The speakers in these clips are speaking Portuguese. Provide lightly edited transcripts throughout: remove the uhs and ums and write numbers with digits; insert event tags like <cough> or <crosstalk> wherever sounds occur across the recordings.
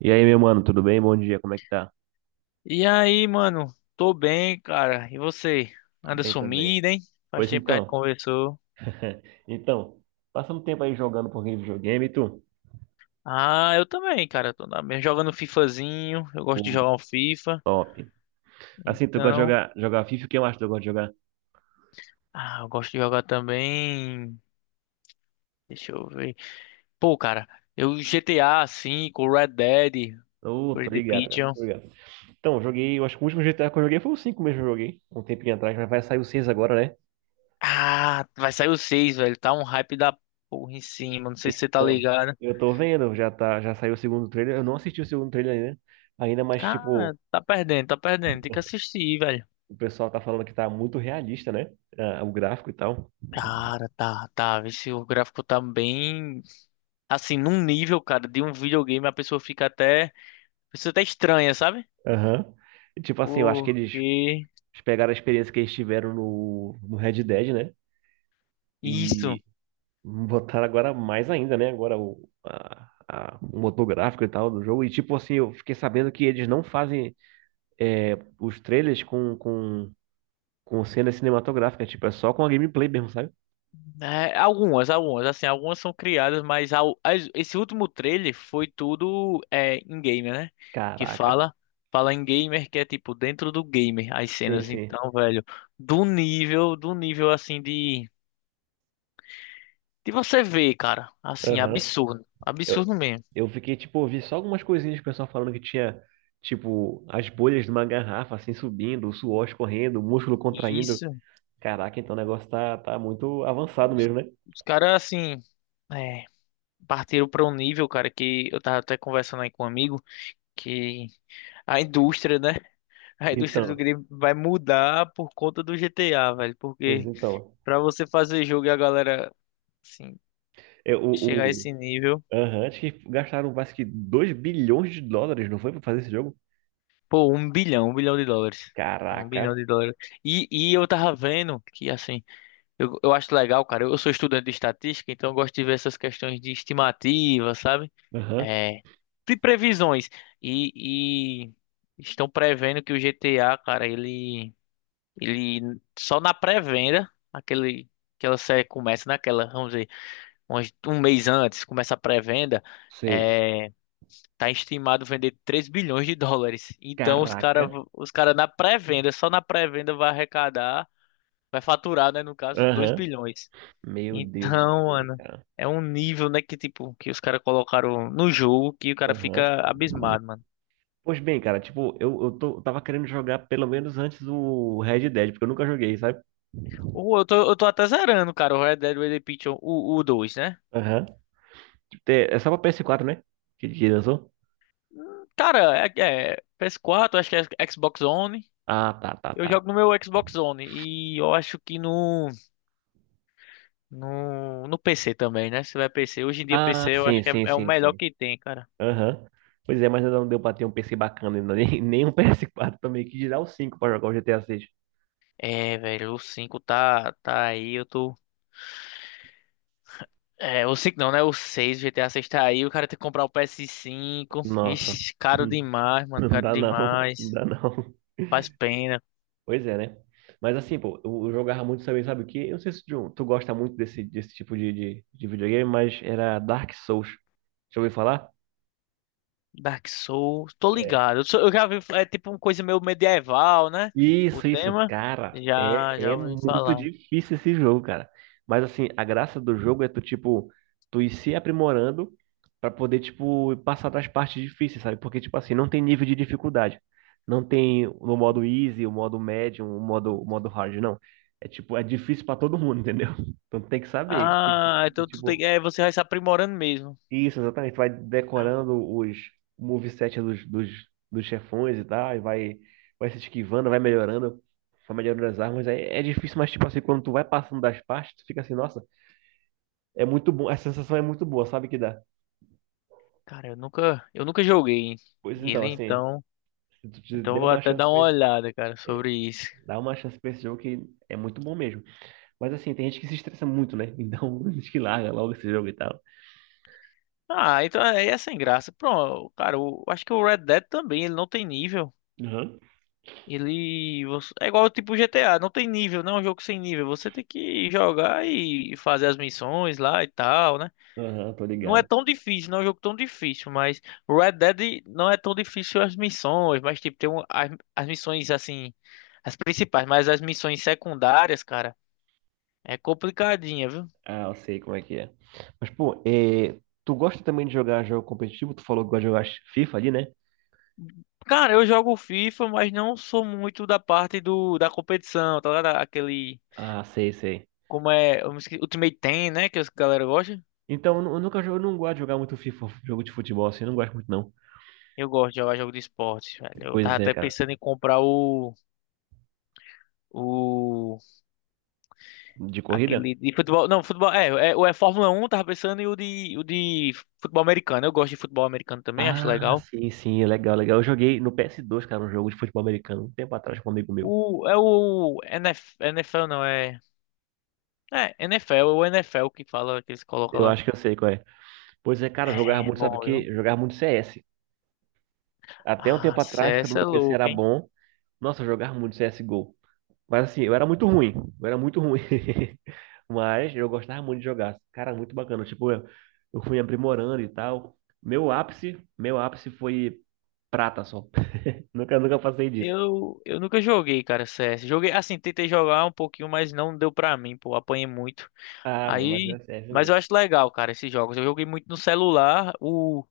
E aí, meu mano, tudo bem? Bom dia, como é que tá? E aí, mano? Tô bem, cara. E você? Tudo Anda bem também. sumido, hein? Faz Pois tempo que a gente então. conversou. <laughs> Então, passando tempo aí jogando um pouquinho de videogame, e tu? Ah, eu também, cara. Tô jogando FIFAzinho. Eu gosto de Pô, jogar um FIFA. top. Assim, tu gosta de Então. jogar FIFA? O que mais tu gosta de jogar? Ah, eu gosto de jogar também. Deixa eu ver. Pô, cara, eu GTA V, o Red Dead, Ô, Red tô Dead ligado, cara. Redemption. Tô ligado. Então, eu acho que o último GTA que eu joguei foi o 5 mesmo que eu joguei, um tempinho atrás, mas vai sair o 6 agora, né? Ah, vai sair o seis, velho. Tá um hype da porra em cima. Não sei se você tá Então, ligado. eu tô vendo, já saiu o segundo trailer. Eu não assisti o segundo trailer ainda, mas Cara, tipo, tá perdendo, tá perdendo. Tem que assistir, velho. o pessoal tá falando que tá muito realista, né? Ah, o gráfico e tal. Cara, tá, tá. Vê se o gráfico tá bem. Assim, num nível, cara, de um videogame, a pessoa fica até. A pessoa até estranha, sabe? Aham. E, tipo assim, eu acho que eles Porque. Eles pegaram a experiência que eles tiveram no Red Dead, né? Isso. E botaram agora mais ainda, né? Agora o motor gráfico e tal do jogo. E tipo assim, eu fiquei sabendo que eles não fazem os trailers com cena cinematográfica. Tipo, é só com a gameplay mesmo, sabe? É, algumas. Assim, algumas são criadas, mas esse último trailer foi tudo in-gamer, né? Que Caraca. fala. Fala em gamer, que é tipo dentro do gamer as Sim, cenas. sim. Então, velho, do nível De você ver, cara. Assim, Aham. absurdo. Eu, Absurdo mesmo. eu fiquei, tipo, eu vi só algumas coisinhas do pessoal falando que tinha, tipo, as bolhas de uma garrafa, assim, subindo, o suor escorrendo, o músculo contraindo. Isso. Caraca, então o negócio tá muito avançado mesmo, né? Os caras, assim, é, partiram para um nível, cara, que eu tava até conversando aí com um amigo, que a indústria, né? A indústria do Então, game vai mudar por conta do GTA, velho. pois Porque então. pra você fazer jogo e a galera, assim, É, chegar a esse nível, aham, acho que gastaram quase que 2 bilhões de dólares, não foi, pra fazer esse jogo? pô, 1 bilhão, 1 bilhão de dólares. É Um Caraca. bilhão de dólares. E eu tava vendo que, assim, Eu acho legal, cara. Eu sou estudante de estatística, então eu gosto de ver essas questões de estimativa, sabe? Aham, É, de previsões. E estão prevendo que o GTA, cara, ele só na pré-venda, aquela série começa naquela, vamos dizer, um mês antes, começa a pré-venda, sei. é, tá estimado vender 3 bilhões de dólares. Então os Caraca. cara, os cara na pré-venda, só na pré-venda vai arrecadar, vai faturar, né, no caso, 2 Aham. bilhões. Meu Deus do Então, céu, Ana cara. é um nível, né, que tipo, que os caras colocaram no jogo que o cara Aham. fica abismado, mano. Pois bem, cara, tipo, eu tava querendo jogar pelo menos antes o Red Dead, porque eu nunca joguei, sabe? Ou eu tô até zerando, cara, o Red Dead Redemption, o dois, né? Aham. É só pra PS4, né? Que lançou? Cara, é PS4, acho que é Xbox One. Ah, tá, tá, Eu tá. jogo no meu Xbox One e eu acho que no PC também, né? Se tiver PC. Hoje em dia Ah, PC eu acho sim, que é, sim, é o sim, melhor sim. que tem, cara. Aham. Pois é, mas ainda não deu pra ter um PC bacana ainda, nem, <laughs> nem um PS4 também, que dirá o 5 pra jogar o GTA 6. É, velho, o 5 tá aí, eu tô É, o 5 não, né? O 6, GTA 6 tá aí. O cara tem que comprar o PS5. Nossa, Ixi, <laughs> caro Hum. demais, mano. Não Caro dá não, não demais. dá não. Faz pena. Pois é, né? Mas assim, pô, eu jogava muito também, sabe o quê? Eu não sei se tu gosta muito desse tipo de videogame, mas era Dark Souls. Já ouviu falar? Dark Souls. Tô ligado. Eu já vi. É tipo uma coisa meio medieval, né? O Isso, tema. cara, Já, é, já é ouvi muito falar. difícil esse jogo, cara. Mas assim, a graça do jogo é tu, tipo, tu ir se aprimorando pra poder, tipo, passar das partes difíceis, sabe? Porque, tipo assim, não tem nível de dificuldade. Não tem no modo easy, o modo médium, o modo hard, não. É tipo, é difícil pra todo mundo, entendeu? <laughs> Então tem que saber, tem Ah, que, então tipo, você vai se aprimorando mesmo. isso, exatamente. Vai decorando os moveset dos chefões e tal, e vai se esquivando, vai melhorando as armas. É difícil, mas tipo assim, quando tu vai passando das partes, tu fica assim, nossa, é muito bom, a sensação é muito boa, sabe que dá. Cara, eu nunca joguei Pois então, ele, assim, então. se tu te Então eu der vou uma até chance dar pra uma esse, olhada, cara, sobre isso. dá uma chance pra esse jogo que é muito bom mesmo. Mas assim, tem gente que se estressa muito, né? Então, <laughs> diz que larga logo esse jogo e tal. Ah, então aí é sem graça. Pronto, cara, eu acho que o Red Dead também, ele não tem nível. Aham. É igual tipo GTA, não tem nível, não é um jogo sem nível. Você tem que jogar e fazer as missões lá e tal, né? Aham, tô Não é ligado. tão difícil, não é um jogo tão difícil, mas Red Dead não é tão difícil as missões, mas tipo as missões assim, as principais, mas as missões secundárias, cara, é complicadinha, viu? Ah, eu sei como é que é. Mas, pô, tu gosta também de jogar jogo competitivo? Tu falou que gosta de jogar FIFA ali, né? Cara, eu jogo FIFA, mas não sou muito da parte do da competição, tá ligado? Aquele Ah, sei, sei. como é, eu me esque- Ultimate Team, né, que as galera gosta. Então, eu nunca jogo, eu não gosto de jogar muito FIFA, jogo de futebol, assim, eu não gosto muito, não. Eu gosto de jogar jogo de esporte, velho. Eu tava Pois é, até cara. pensando em comprar o. O. De corrida? Aquele de futebol. Não, futebol. É, é, o é Fórmula 1. Tava pensando em o de futebol americano. Eu gosto de futebol americano também, acho Ah, legal. sim, sim, é legal, legal. Eu joguei no PS2, cara, um jogo de futebol americano, um tempo atrás com um amigo meu. É o NFL. Não, é. É, NFL, é o NFL que fala, que eles colocam Eu lá. acho que eu sei qual é. Pois é, cara, eu jogava É muito, sabe o bom, quê? viu? Eu jogava muito CS. Até um Ah, tempo atrás, quando CS é meu PC louco, era hein? bom, nossa, eu jogava muito CSGO. Mas assim, eu era muito ruim. Eu era muito ruim. <laughs> Mas eu gostava muito de jogar. Cara, muito bacana. Tipo, eu fui aprimorando e tal. Meu ápice foi prata só. <laughs> Nunca, nunca passei disso. Eu nunca joguei, cara, CS. Joguei, assim, tentei jogar um pouquinho, mas não deu pra mim, pô. Apanhei muito. Ah, mano, mas é Aí, sério mas eu mesmo. acho legal, cara, esses jogos. Eu joguei muito no celular, o,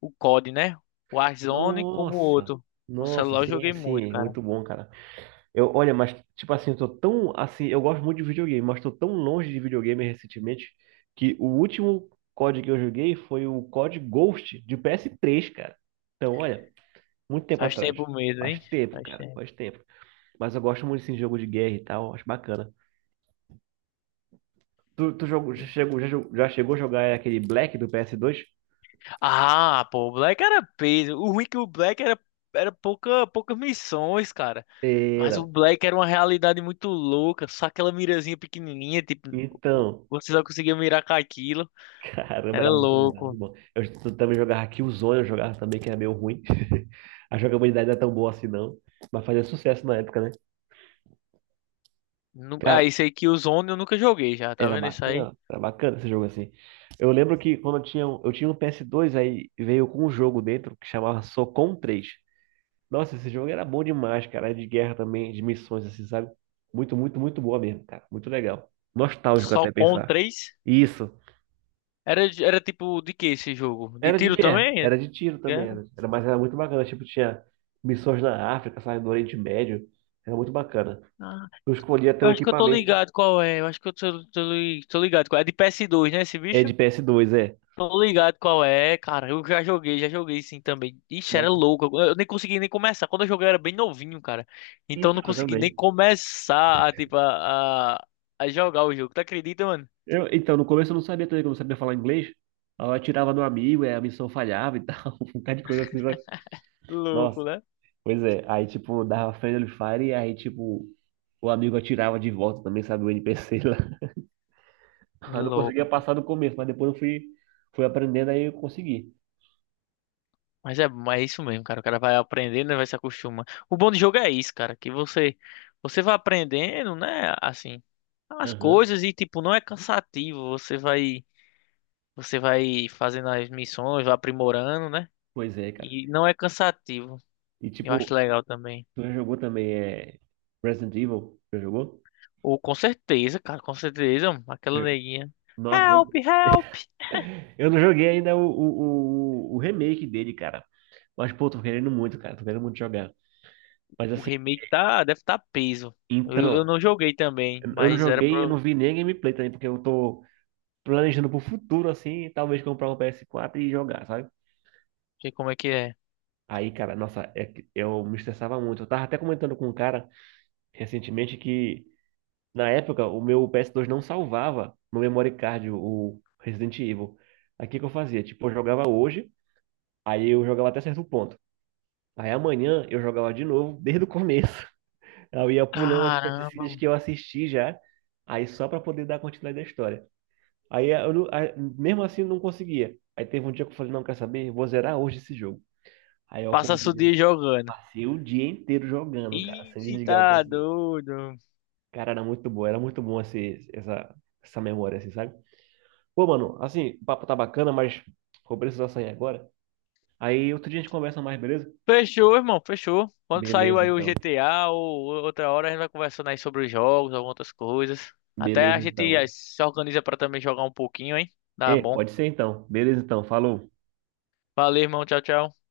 o COD, né? O Warzone como o Nossa! outro. No Nossa, celular eu sim, joguei muito, sim, cara. muito bom, cara. Eu, olha, mas tipo assim, eu tô tão assim, eu gosto muito de videogame, mas tô tão longe de videogame recentemente que o último COD que eu joguei foi o COD Ghost de PS3 cara. Então, olha, muito tempo Faz atrás. tempo mesmo, Faz hein? tempo, Faz cara. tempo. Faz tempo. Mas eu gosto muito assim, de jogo de guerra e tal. Acho bacana. Tu jogou, já, Yeah. chegou, já, jogou- já chegou a jogar aquele Black do PS2? Ah, pô, o Black era peso. O ruim é que o Black era poucas missões, cara. É, Mas o não. Black era uma realidade muito louca. Só aquela mirazinha pequenininha, tipo, Então, você só conseguia mirar com aquilo. <laughs> caramba, Era era muito bom, era muito louco. bom. Eu também jogava Killzone, eu jogava também, que era meio ruim. <laughs> A jogabilidade não é tão boa assim, não. Mas fazia sucesso na época, né? Ah, Cara, isso aí que o Zone eu nunca joguei já, tá vendo isso aí? Era bacana esse jogo assim. Eu lembro que quando eu tinha um PS2, aí veio com um jogo dentro que chamava Socom 3. Nossa, esse jogo era bom demais, cara. Era de guerra também, de missões, assim, sabe? Muito, muito, muito boa mesmo, cara. Muito legal. Nostálgico Só até com pensar. 3. Isso. Era tipo de que esse jogo? De Era de tiro guerra, também? era de tiro É? também, mas era muito bacana. Tipo, tinha missões na África, sabe? No Oriente Médio. Era muito bacana. Ah, Eu escolhi até eu o acho que eu tô equipamento. ligado qual é. Eu acho que eu tô ligado qual é. É de PS2, né, esse É de bicho? PS2, é. Tô ligado qual é, cara. Eu já joguei sim também. Ixi, era Nossa. louco. Eu nem consegui nem começar. Quando eu joguei eu era bem novinho, cara. Então eu não Então, consegui nem também. começar a, tipo, a jogar o jogo. Tu acredita, mano? Eu, então, no começo eu não sabia também, que eu não sabia falar inglês. Aí eu atirava no amigo, aí a missão falhava e tal. <laughs> Um bocado de coisa assim, sabe? Louco, Nossa, né? pois é, aí tipo, dava friendly fire e aí tipo, o amigo atirava de volta também, sabe, o NPC lá. <laughs> Eu não conseguia Louco. passar no começo, mas depois eu fui aprendendo, aí eu consegui. Mas é isso mesmo, cara. O cara vai aprendendo, né, vai se acostumando. O bom do jogo é isso, cara, que você vai aprendendo, né, assim, as Aham. coisas e tipo, não é cansativo, você vai fazendo as missões, vai aprimorando, né? Pois é, cara. E não é cansativo. E Eu tipo, acho legal também. tu já jogou também Resident Evil? Já jogou? Ou com certeza, cara, com certeza, mano, aquela Eu- neguinha. Nossa, eu Help, help. <laughs> eu não joguei ainda o remake dele, cara. Mas, pô, tô querendo muito, cara. Tô querendo muito jogar. Mas O assim, remake deve estar peso. Eu então, não joguei também, eu não mas era pra joguei, eu não eu vi nem a gameplay também, porque eu tô planejando pro futuro, assim, talvez comprar um PS4 e jogar, sabe? ver como é que é. Aí, cara, nossa, é que eu me estressava muito. Eu tava até comentando com um cara recentemente que, na época, o meu PS2 não salvava no memory card o Resident Evil. Aí, o que que eu fazia? Tipo, eu jogava hoje, aí eu jogava até certo ponto. Aí, amanhã, eu jogava de novo, <laughs> desde o começo. <laughs> Eu ia pulando as Caramba, cutscenes mano. que eu assisti já, aí só pra poder dar continuidade à história. Aí, mesmo assim eu não conseguia. Aí teve um dia que eu falei, não, quer saber? Vou zerar hoje esse jogo. Aí eu Passa o acordei, dia jogando. passei o dia inteiro jogando, cara, sem Ih, desligar o tá PS2. doido. Cara, era muito bom essa memória, assim, sabe? Pô, mano, assim, o papo tá bacana, mas vou precisar sair agora. Aí outro dia a gente conversa mais, beleza? Fechou, irmão, fechou. Quando saiu Beleza, aí o então. GTA ou outra hora, a gente vai conversando aí sobre os jogos, algumas outras coisas. Até Beleza, a gente então. se organiza pra também jogar um pouquinho, hein? Tá É, bom. pode ser então. Beleza, então. Falou. Valeu, irmão. Tchau, tchau.